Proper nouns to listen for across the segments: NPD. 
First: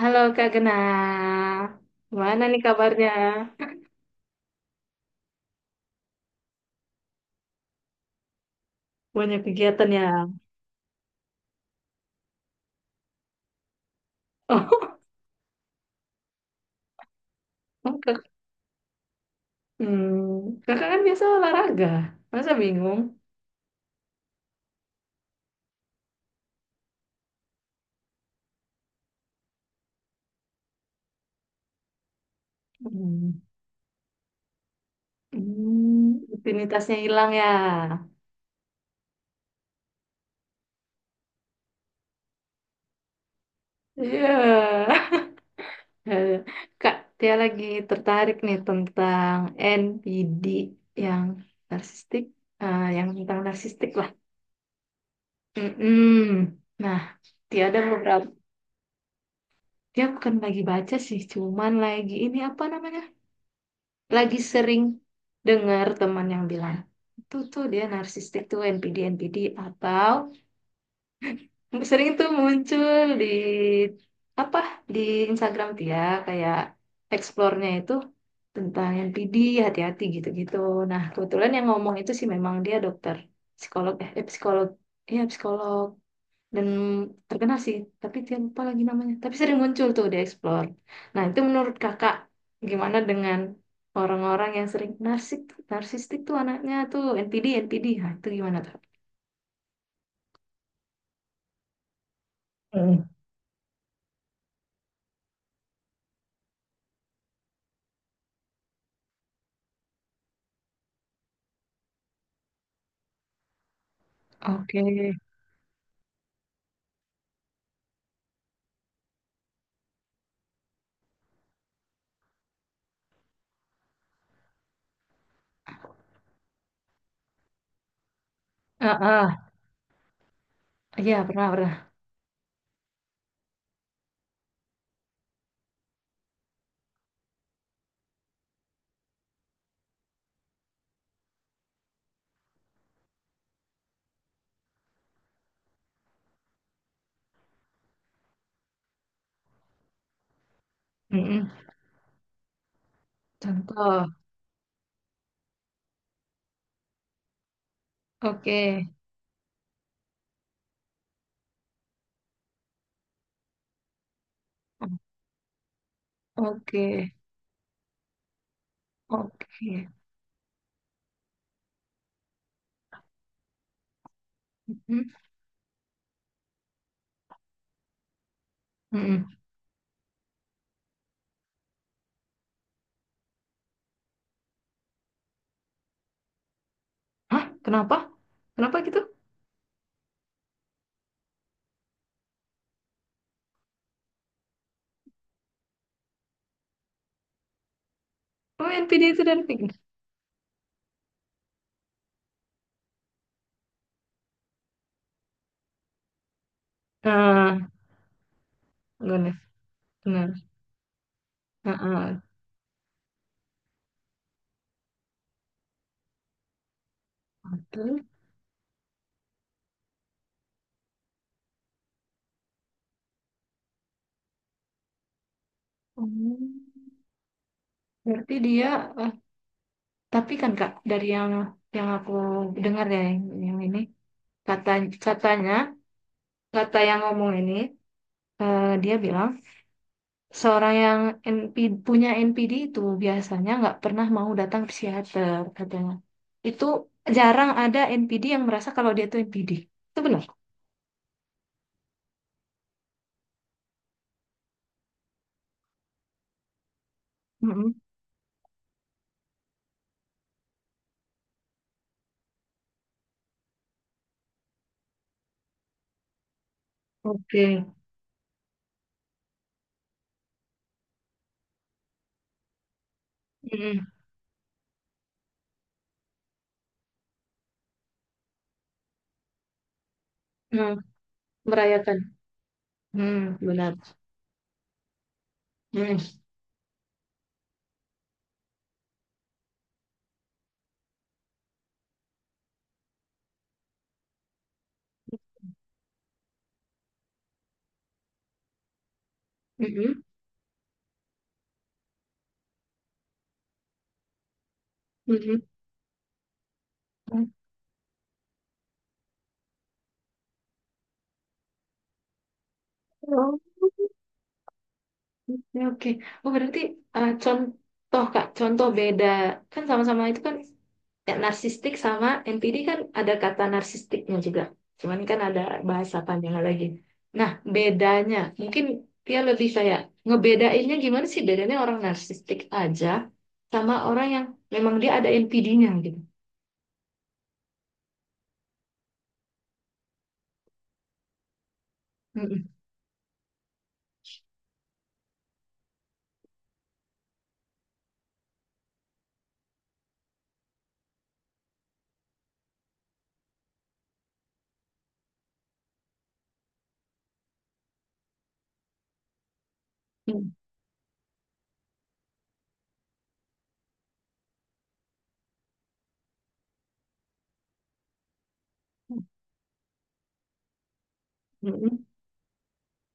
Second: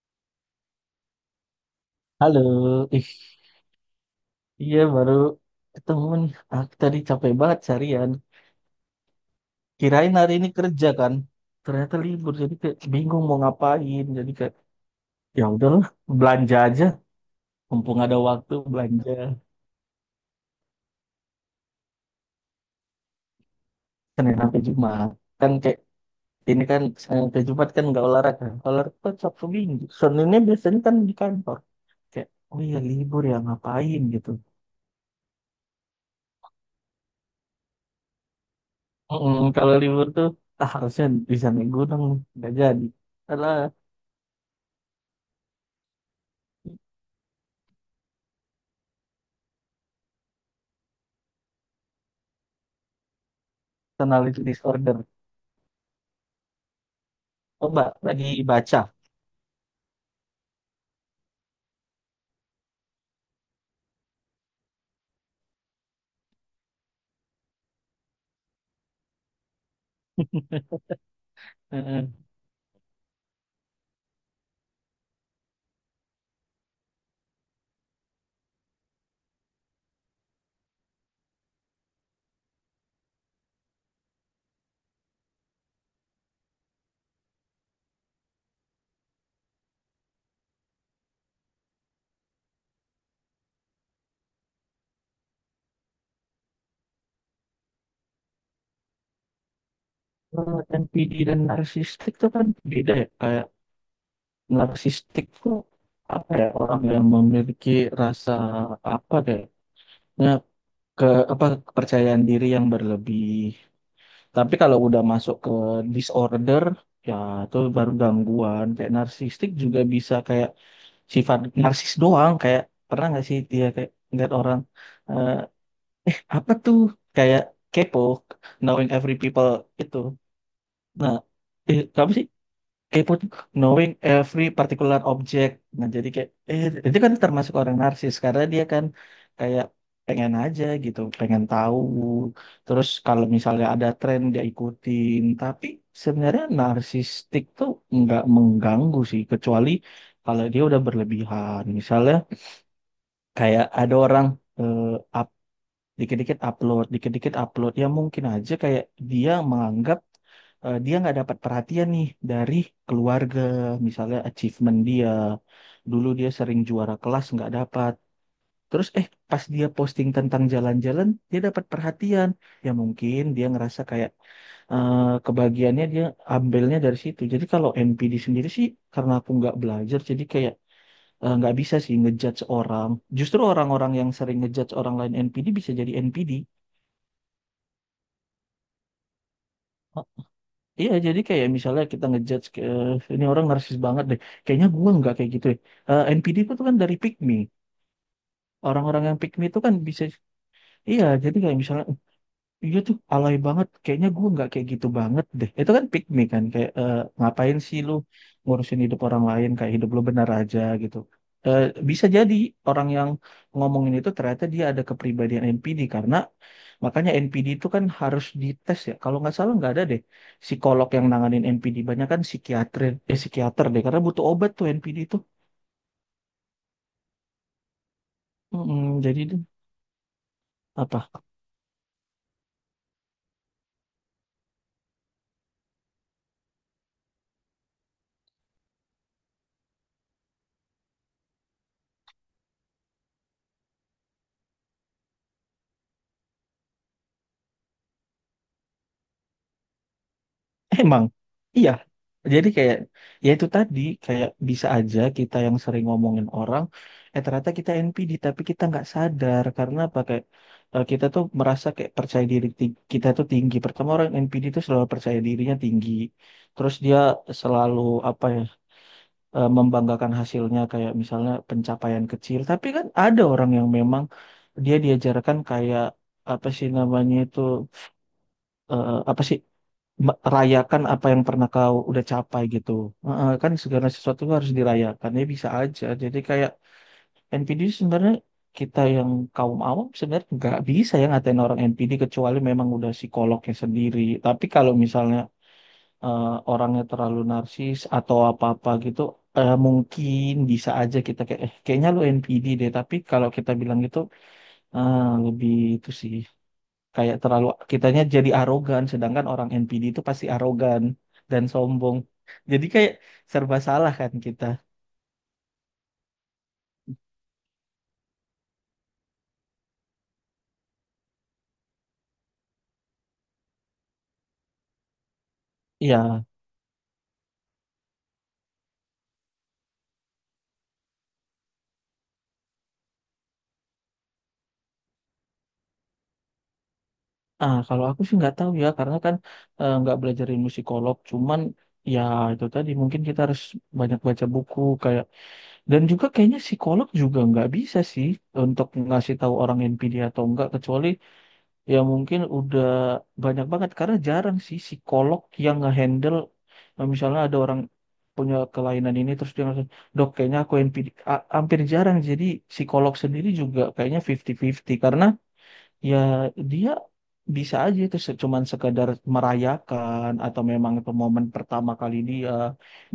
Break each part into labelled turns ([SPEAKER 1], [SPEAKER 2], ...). [SPEAKER 1] Halo Kak Gena,
[SPEAKER 2] Halo,
[SPEAKER 1] gimana nih
[SPEAKER 2] ih,
[SPEAKER 1] kabarnya?
[SPEAKER 2] iya baru ketemu nih. Ah, tadi capek banget seharian.
[SPEAKER 1] Banyak kegiatan ya?
[SPEAKER 2] Kirain hari ini kerja kan, ternyata libur jadi kayak bingung mau ngapain. Jadi kayak
[SPEAKER 1] Oh,
[SPEAKER 2] ya udahlah belanja aja, mumpung
[SPEAKER 1] oh, kak,
[SPEAKER 2] ada waktu belanja
[SPEAKER 1] kakak kan biasa olahraga, masa bingung?
[SPEAKER 2] Senin sampai Jumat. Kan kayak ini kan Senin sampai Jumat kan nggak olahraga, olahraga kan Sabtu Minggu. Seninnya biasanya kan di kantor. Kayak oh iya libur
[SPEAKER 1] Hmm,
[SPEAKER 2] ya ngapain gitu.
[SPEAKER 1] rutinitasnya hilang ya?
[SPEAKER 2] Kalau libur tuh ah, harusnya di sana gunung nggak jadi. Karena
[SPEAKER 1] Iya. Eh, Kak, dia lagi tertarik nih tentang NPD yang narsistik, eh, yang tentang narsistik lah.
[SPEAKER 2] personality disorder.
[SPEAKER 1] Mm-mm. Nah, dia
[SPEAKER 2] Oh,
[SPEAKER 1] ada
[SPEAKER 2] Mbak,
[SPEAKER 1] beberapa,
[SPEAKER 2] lagi baca.
[SPEAKER 1] dia bukan lagi baca sih, cuman lagi ini apa namanya? Lagi sering dengar teman yang bilang, itu tuh dia narsistik tuh NPD NPD atau sering
[SPEAKER 2] Heeh.
[SPEAKER 1] tuh muncul di apa di Instagram dia, kayak explore-nya itu tentang NPD, hati-hati gitu-gitu. Nah, kebetulan yang ngomong itu sih memang dia dokter psikolog, psikolog. Iya, psikolog, dan terkenal sih, tapi dia lupa lagi namanya, tapi sering muncul tuh di Explore. Nah, itu menurut kakak gimana dengan orang-orang yang sering narsistik, tuh anaknya tuh NPD NPD, nah itu gimana tuh?
[SPEAKER 2] Kalau NPD dan narsistik itu kan beda ya.
[SPEAKER 1] Mm.
[SPEAKER 2] Kayak narsistik tuh apa ya orang yang memiliki rasa apa deh, ya, ke apa kepercayaan diri yang berlebih. Tapi kalau
[SPEAKER 1] Oke.
[SPEAKER 2] udah masuk ke disorder, ya itu baru gangguan. Kayak narsistik juga bisa kayak sifat narsis doang. Kayak pernah nggak sih dia kayak ngeliat orang eh, apa tuh kayak kepo, knowing
[SPEAKER 1] Ah,
[SPEAKER 2] every people
[SPEAKER 1] ah.
[SPEAKER 2] itu.
[SPEAKER 1] Iya,
[SPEAKER 2] Nah,
[SPEAKER 1] pernah, pernah.
[SPEAKER 2] apa sih? Kepo tuh knowing every particular object. Nah, jadi kayak itu kan termasuk orang narsis karena dia kan kayak pengen aja gitu, pengen tahu. Terus kalau misalnya ada tren dia ikutin, tapi sebenarnya narsistik tuh nggak mengganggu sih kecuali kalau dia udah
[SPEAKER 1] Mm-mm.
[SPEAKER 2] berlebihan. Misalnya kayak ada
[SPEAKER 1] Contoh.
[SPEAKER 2] orang eh, dikit-dikit upload, dikit-dikit upload. Ya mungkin aja
[SPEAKER 1] Oke.
[SPEAKER 2] kayak dia menganggap dia nggak dapat perhatian nih dari keluarga, misalnya achievement dia. Dulu dia sering juara
[SPEAKER 1] Oke.
[SPEAKER 2] kelas nggak dapat. Terus pas dia
[SPEAKER 1] Oke.
[SPEAKER 2] posting tentang jalan-jalan, dia dapat perhatian. Ya mungkin dia ngerasa kayak eh,
[SPEAKER 1] Mm.
[SPEAKER 2] kebagiannya dia ambilnya dari situ. Jadi kalau NPD sendiri sih karena
[SPEAKER 1] Mm-mm.
[SPEAKER 2] aku nggak belajar, jadi kayak nggak bisa sih ngejudge orang. Justru orang-orang yang sering ngejudge orang lain NPD bisa jadi NPD.
[SPEAKER 1] Hah? Kenapa? Kenapa gitu?
[SPEAKER 2] Iya, jadi kayak misalnya kita ngejudge ke ini orang narsis banget deh. Kayaknya gua nggak kayak gitu ya. Eh, NPD itu tuh kan dari pick me.
[SPEAKER 1] Oh, NPD
[SPEAKER 2] Orang-orang yang
[SPEAKER 1] itu
[SPEAKER 2] pick me
[SPEAKER 1] dan
[SPEAKER 2] itu
[SPEAKER 1] Pink.
[SPEAKER 2] kan bisa iya, jadi kayak misalnya iya tuh, alay banget. Kayaknya gue nggak kayak gitu banget deh. Itu kan pick me kan, kayak eh, ngapain
[SPEAKER 1] Ah,
[SPEAKER 2] sih lu ngurusin hidup orang
[SPEAKER 1] benar.
[SPEAKER 2] lain, kayak hidup lu benar
[SPEAKER 1] Benar.
[SPEAKER 2] aja gitu. Eh,
[SPEAKER 1] Ah,
[SPEAKER 2] bisa
[SPEAKER 1] ah.
[SPEAKER 2] jadi orang yang ngomongin itu ternyata dia ada kepribadian NPD karena makanya NPD itu kan
[SPEAKER 1] Satu.
[SPEAKER 2] harus dites ya. Kalau nggak salah nggak ada deh psikolog yang nanganin NPD. Banyak kan psikiater, eh, psikiater deh karena butuh obat tuh NPD itu.
[SPEAKER 1] Oh. Berarti dia,
[SPEAKER 2] Mm-mm,
[SPEAKER 1] eh,
[SPEAKER 2] jadi deh,
[SPEAKER 1] tapi kan Kak, dari
[SPEAKER 2] apa?
[SPEAKER 1] yang aku dengar ya, yang ini, kata katanya, kata yang ngomong ini, eh, dia bilang seorang yang NP, punya NPD itu biasanya nggak pernah mau datang ke psikiater katanya. Itu jarang ada NPD yang merasa kalau dia tuh NPD. Itu benar.
[SPEAKER 2] Emang, iya. Jadi kayak, ya itu tadi, kayak bisa aja kita yang sering ngomongin orang, eh ternyata kita
[SPEAKER 1] Mm-mm.
[SPEAKER 2] NPD, tapi kita nggak sadar. Karena apa? Kayak, kita tuh merasa kayak percaya diri kita tuh tinggi. Pertama orang NPD tuh selalu percaya dirinya tinggi. Terus dia
[SPEAKER 1] Oke.
[SPEAKER 2] selalu, apa ya, membanggakan hasilnya kayak misalnya pencapaian kecil. Tapi kan ada orang yang
[SPEAKER 1] Mm-mm.
[SPEAKER 2] memang dia diajarkan kayak, apa sih namanya itu, apa sih
[SPEAKER 1] Mm.
[SPEAKER 2] rayakan apa yang pernah kau
[SPEAKER 1] Merayakan.
[SPEAKER 2] udah capai gitu.
[SPEAKER 1] Hmm,
[SPEAKER 2] Heeh, kan
[SPEAKER 1] benar.
[SPEAKER 2] segala sesuatu tuh harus dirayakan ya bisa aja.
[SPEAKER 1] Hmm.
[SPEAKER 2] Jadi kayak NPD sebenarnya kita yang kaum awam sebenarnya nggak bisa ya ngatain orang NPD kecuali memang udah psikolognya sendiri. Tapi kalau misalnya orangnya terlalu narsis atau apa-apa gitu,
[SPEAKER 1] Mm-mm.
[SPEAKER 2] mungkin bisa aja kita kayak eh, kayaknya lu NPD deh. Tapi kalau kita bilang gitu, ah, lebih itu sih kayak
[SPEAKER 1] Mm-mm.
[SPEAKER 2] terlalu kitanya jadi arogan sedangkan orang NPD itu pasti arogan dan sombong jadi kayak serba salah kan kita
[SPEAKER 1] Oke, oke. Oh, berarti, contoh, Kak, contoh beda. Kan sama-sama itu kan ya, narsistik sama NPD kan ada kata narsistiknya juga. Cuman kan ada bahasa
[SPEAKER 2] ya
[SPEAKER 1] panjang lagi. Nah, bedanya mungkin dia lebih kayak, ngebedainnya gimana sih bedanya orang narsistik aja sama orang yang memang dia ada NPD-nya gitu.
[SPEAKER 2] ah kalau aku sih nggak tahu ya karena kan nggak belajar ilmu psikolog cuman ya itu
[SPEAKER 1] Mm-mm.
[SPEAKER 2] tadi mungkin kita harus banyak baca buku kayak dan juga kayaknya psikolog juga nggak bisa sih untuk ngasih tahu orang NPD atau enggak kecuali ya mungkin udah banyak banget karena jarang sih psikolog yang ngehandle misalnya ada orang punya kelainan ini terus dia langsung dok kayaknya aku NPD hampir jarang jadi psikolog sendiri juga kayaknya 50-50 karena ya dia bisa aja itu cuman sekadar merayakan atau memang itu momen pertama
[SPEAKER 1] Mm-mm.
[SPEAKER 2] kali dia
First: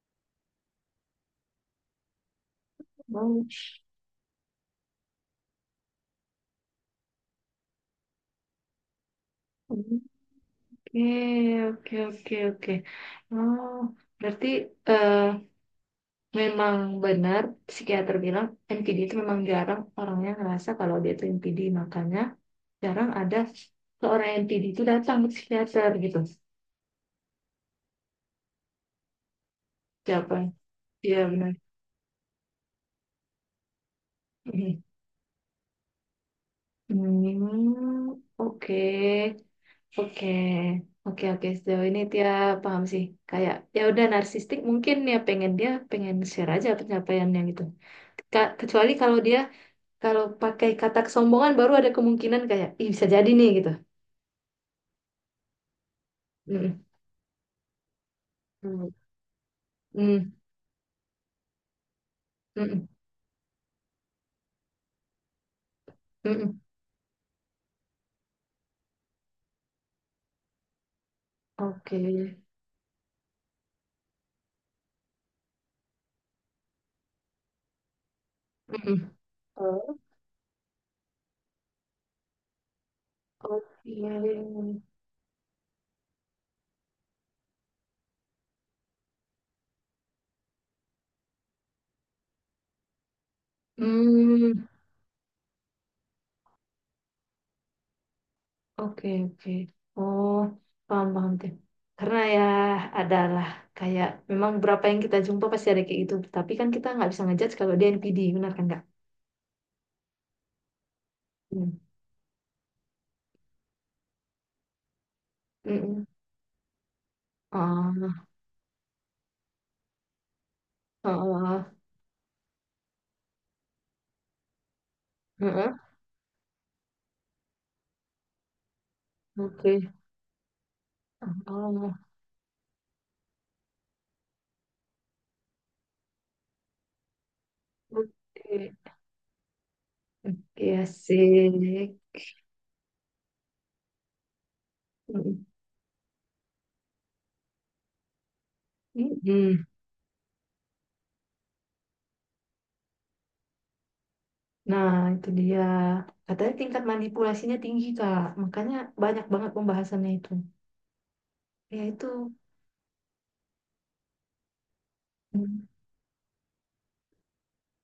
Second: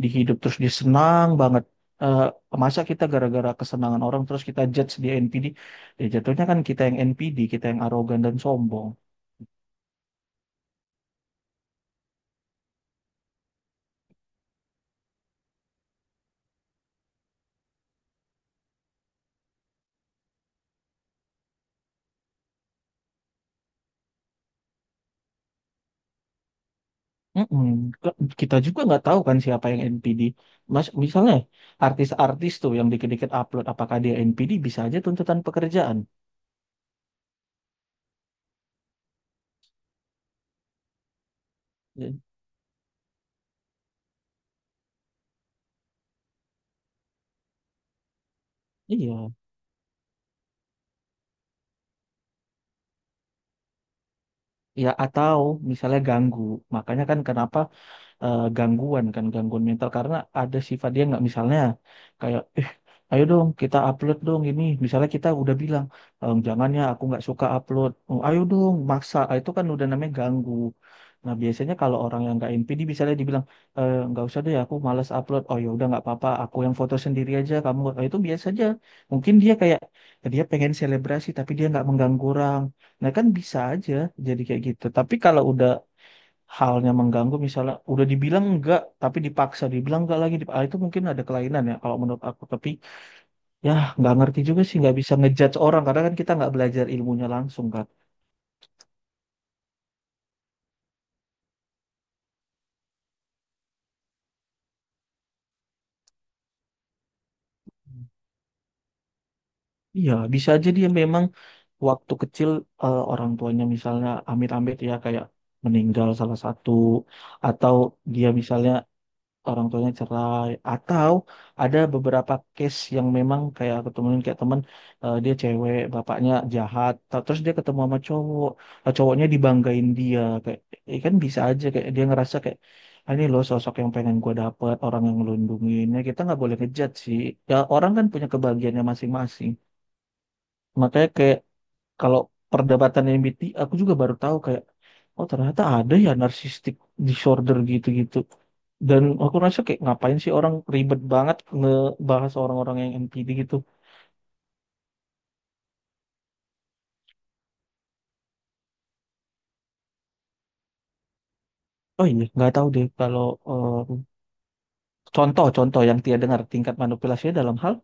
[SPEAKER 2] di hidup terus dia senang banget. Eh, masa kita
[SPEAKER 1] Oh,
[SPEAKER 2] gara-gara kesenangan orang terus kita judge dia NPD ya jatuhnya kan kita yang NPD kita yang arogan dan sombong.
[SPEAKER 1] oke, oke, oke, oke. Oh, berarti eh, memang benar psikiater bilang NPD itu memang jarang orangnya ngerasa kalau dia itu NPD, makanya jarang ada seorang NPD itu datang ke psikiater gitu.
[SPEAKER 2] Mm-mm. Ke- Kita juga nggak tahu kan siapa yang NPD.
[SPEAKER 1] Siapa.
[SPEAKER 2] Mas,
[SPEAKER 1] Iya,
[SPEAKER 2] misalnya
[SPEAKER 1] benar.
[SPEAKER 2] artis-artis tuh yang dikit-dikit upload, apakah dia NPD bisa
[SPEAKER 1] Mhm.
[SPEAKER 2] aja tuntutan pekerjaan.
[SPEAKER 1] Oke, oke, oke, oke, sejauh ini
[SPEAKER 2] Ya,
[SPEAKER 1] dia paham sih, kayak ya udah narsistik mungkin ya, pengen dia pengen share aja pencapaiannya gitu. Kecuali kalau
[SPEAKER 2] iya.
[SPEAKER 1] dia kalau pakai kata kesombongan baru ada kemungkinan, kayak Ih, bisa jadi nih gitu.
[SPEAKER 2] Ya atau misalnya ganggu. Makanya kan kenapa
[SPEAKER 1] Mm-mm.
[SPEAKER 2] gangguan kan gangguan mental karena
[SPEAKER 1] Hmm,
[SPEAKER 2] ada sifat dia nggak misalnya kayak eh
[SPEAKER 1] mm,
[SPEAKER 2] ayo dong kita upload dong ini misalnya kita udah bilang
[SPEAKER 1] mm,
[SPEAKER 2] "Em,
[SPEAKER 1] mm.
[SPEAKER 2] jangan ya aku nggak suka upload." Oh, ayo dong maksa. Ah, itu kan udah namanya ganggu nah biasanya
[SPEAKER 1] Oke.
[SPEAKER 2] kalau orang yang nggak NPD misalnya dibilang "Eh, nggak usah deh aku malas upload." Oh ya udah nggak apa-apa aku yang foto sendiri aja kamu. Ah, itu biasa aja
[SPEAKER 1] Mm,
[SPEAKER 2] mungkin dia kayak
[SPEAKER 1] oh.
[SPEAKER 2] dia pengen selebrasi tapi dia nggak mengganggu orang. Nah kan bisa aja
[SPEAKER 1] Oke.
[SPEAKER 2] jadi kayak gitu. Tapi kalau udah halnya mengganggu misalnya udah dibilang enggak tapi dipaksa dibilang enggak lagi ah, itu mungkin ada kelainan ya kalau menurut aku tapi ya nggak ngerti juga
[SPEAKER 1] Hmm,
[SPEAKER 2] sih nggak bisa ngejudge orang karena kan kita nggak belajar ilmunya langsung kan
[SPEAKER 1] oke, oke. Oh, paham, paham deh. Karena ya adalah, kayak memang berapa yang kita jumpa pasti ada kayak gitu. Tapi kan kita nggak bisa ngejudge kalau dia NPD, benar kan nggak?
[SPEAKER 2] iya bisa aja dia memang
[SPEAKER 1] Hmm.
[SPEAKER 2] waktu kecil orang tuanya misalnya amit-amit ya kayak
[SPEAKER 1] Mm-mm.
[SPEAKER 2] meninggal salah satu atau
[SPEAKER 1] Ah,
[SPEAKER 2] dia misalnya orang tuanya cerai
[SPEAKER 1] ah,
[SPEAKER 2] atau ada
[SPEAKER 1] ah.
[SPEAKER 2] beberapa case yang memang kayak aku temuin kayak temen dia cewek
[SPEAKER 1] Mm.
[SPEAKER 2] bapaknya jahat terus dia ketemu sama cowok cowoknya dibanggain
[SPEAKER 1] Oke.
[SPEAKER 2] dia kayak kan bisa aja kayak
[SPEAKER 1] Ah,
[SPEAKER 2] dia ngerasa kayak "Ah, ini loh sosok yang pengen gue dapet orang yang ngelindungin." Ya kita nggak boleh ngejat sih ya orang kan punya
[SPEAKER 1] oke.
[SPEAKER 2] kebahagiaannya masing-masing
[SPEAKER 1] Oke,
[SPEAKER 2] makanya kayak
[SPEAKER 1] asik.
[SPEAKER 2] kalau perdebatan MBTI aku juga baru tahu kayak oh
[SPEAKER 1] Mm-mm.
[SPEAKER 2] ternyata ada ya narcissistic disorder gitu-gitu dan aku rasa
[SPEAKER 1] Mm-mm.
[SPEAKER 2] kayak ngapain sih orang ribet banget ngebahas orang-orang yang NPD gitu
[SPEAKER 1] Nah, itu dia. Katanya tingkat manipulasinya tinggi, Kak. Makanya banyak banget pembahasannya itu. Ya,
[SPEAKER 2] oh iya
[SPEAKER 1] itu.
[SPEAKER 2] nggak tahu deh kalau eh,
[SPEAKER 1] Hmm,
[SPEAKER 2] contoh-contoh yang dia dengar tingkat manipulasinya dalam hal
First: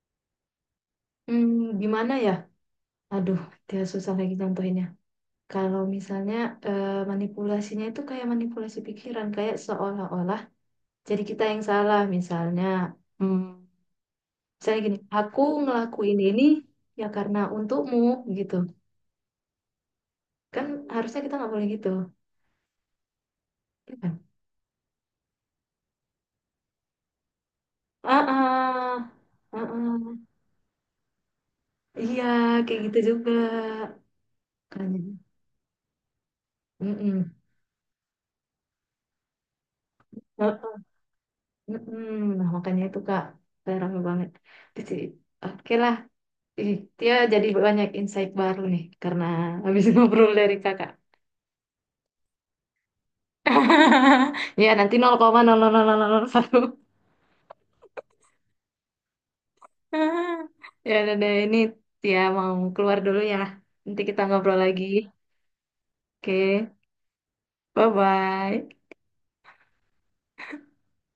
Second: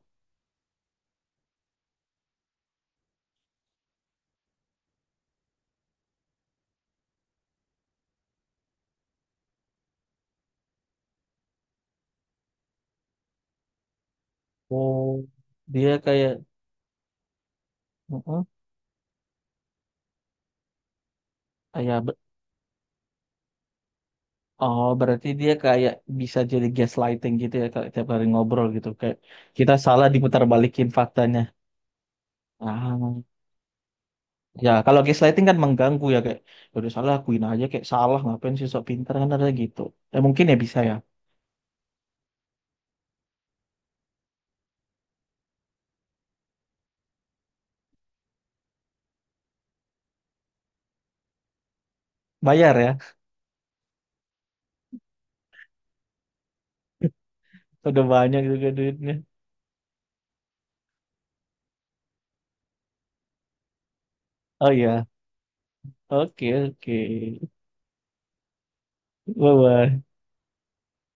[SPEAKER 1] Hmm, gimana ya? Aduh, dia susah lagi contohinnya. Kalau misalnya manipulasinya itu kayak manipulasi pikiran. Kayak seolah-olah jadi kita yang salah. Misalnya, hmm, misalnya gini,
[SPEAKER 2] oh
[SPEAKER 1] aku
[SPEAKER 2] dia
[SPEAKER 1] ngelakuin
[SPEAKER 2] kayak
[SPEAKER 1] ini ya karena untukmu,
[SPEAKER 2] "Mm-mm,"
[SPEAKER 1] gitu. Kan harusnya kita nggak boleh
[SPEAKER 2] ah,
[SPEAKER 1] gitu.
[SPEAKER 2] ya
[SPEAKER 1] Ya kan?
[SPEAKER 2] oh berarti dia kayak bisa jadi gaslighting gitu ya kalau tiap
[SPEAKER 1] Ah,
[SPEAKER 2] hari ngobrol gitu
[SPEAKER 1] ah,
[SPEAKER 2] kayak
[SPEAKER 1] ah,
[SPEAKER 2] kita salah
[SPEAKER 1] ah.
[SPEAKER 2] diputar balikin faktanya
[SPEAKER 1] Iya, kayak gitu
[SPEAKER 2] ah
[SPEAKER 1] juga.
[SPEAKER 2] ya,
[SPEAKER 1] Makanya.
[SPEAKER 2] kalau gaslighting kan mengganggu ya kayak "Ya udah salah
[SPEAKER 1] Mm-mm.
[SPEAKER 2] akuin aja kayak salah ngapain sih sok pintar," kan ada gitu. Ya mungkin
[SPEAKER 1] Nah,
[SPEAKER 2] ya bisa ya.
[SPEAKER 1] mm-mm. Nah, makanya itu Kak, saya rame banget. Di sini. Oke lah, Ih, dia jadi banyak insight baru nih karena habis ngobrol dari kakak.
[SPEAKER 2] Bayar ya.
[SPEAKER 1] Ya nanti 0,00001.
[SPEAKER 2] Udah banyak juga duitnya.
[SPEAKER 1] Ya udah deh, ini Tia mau keluar dulu ya. Nanti kita ngobrol
[SPEAKER 2] Oh
[SPEAKER 1] lagi.
[SPEAKER 2] iya. Oke,
[SPEAKER 1] Oke,
[SPEAKER 2] oke.
[SPEAKER 1] bye-bye.
[SPEAKER 2] Bye bye.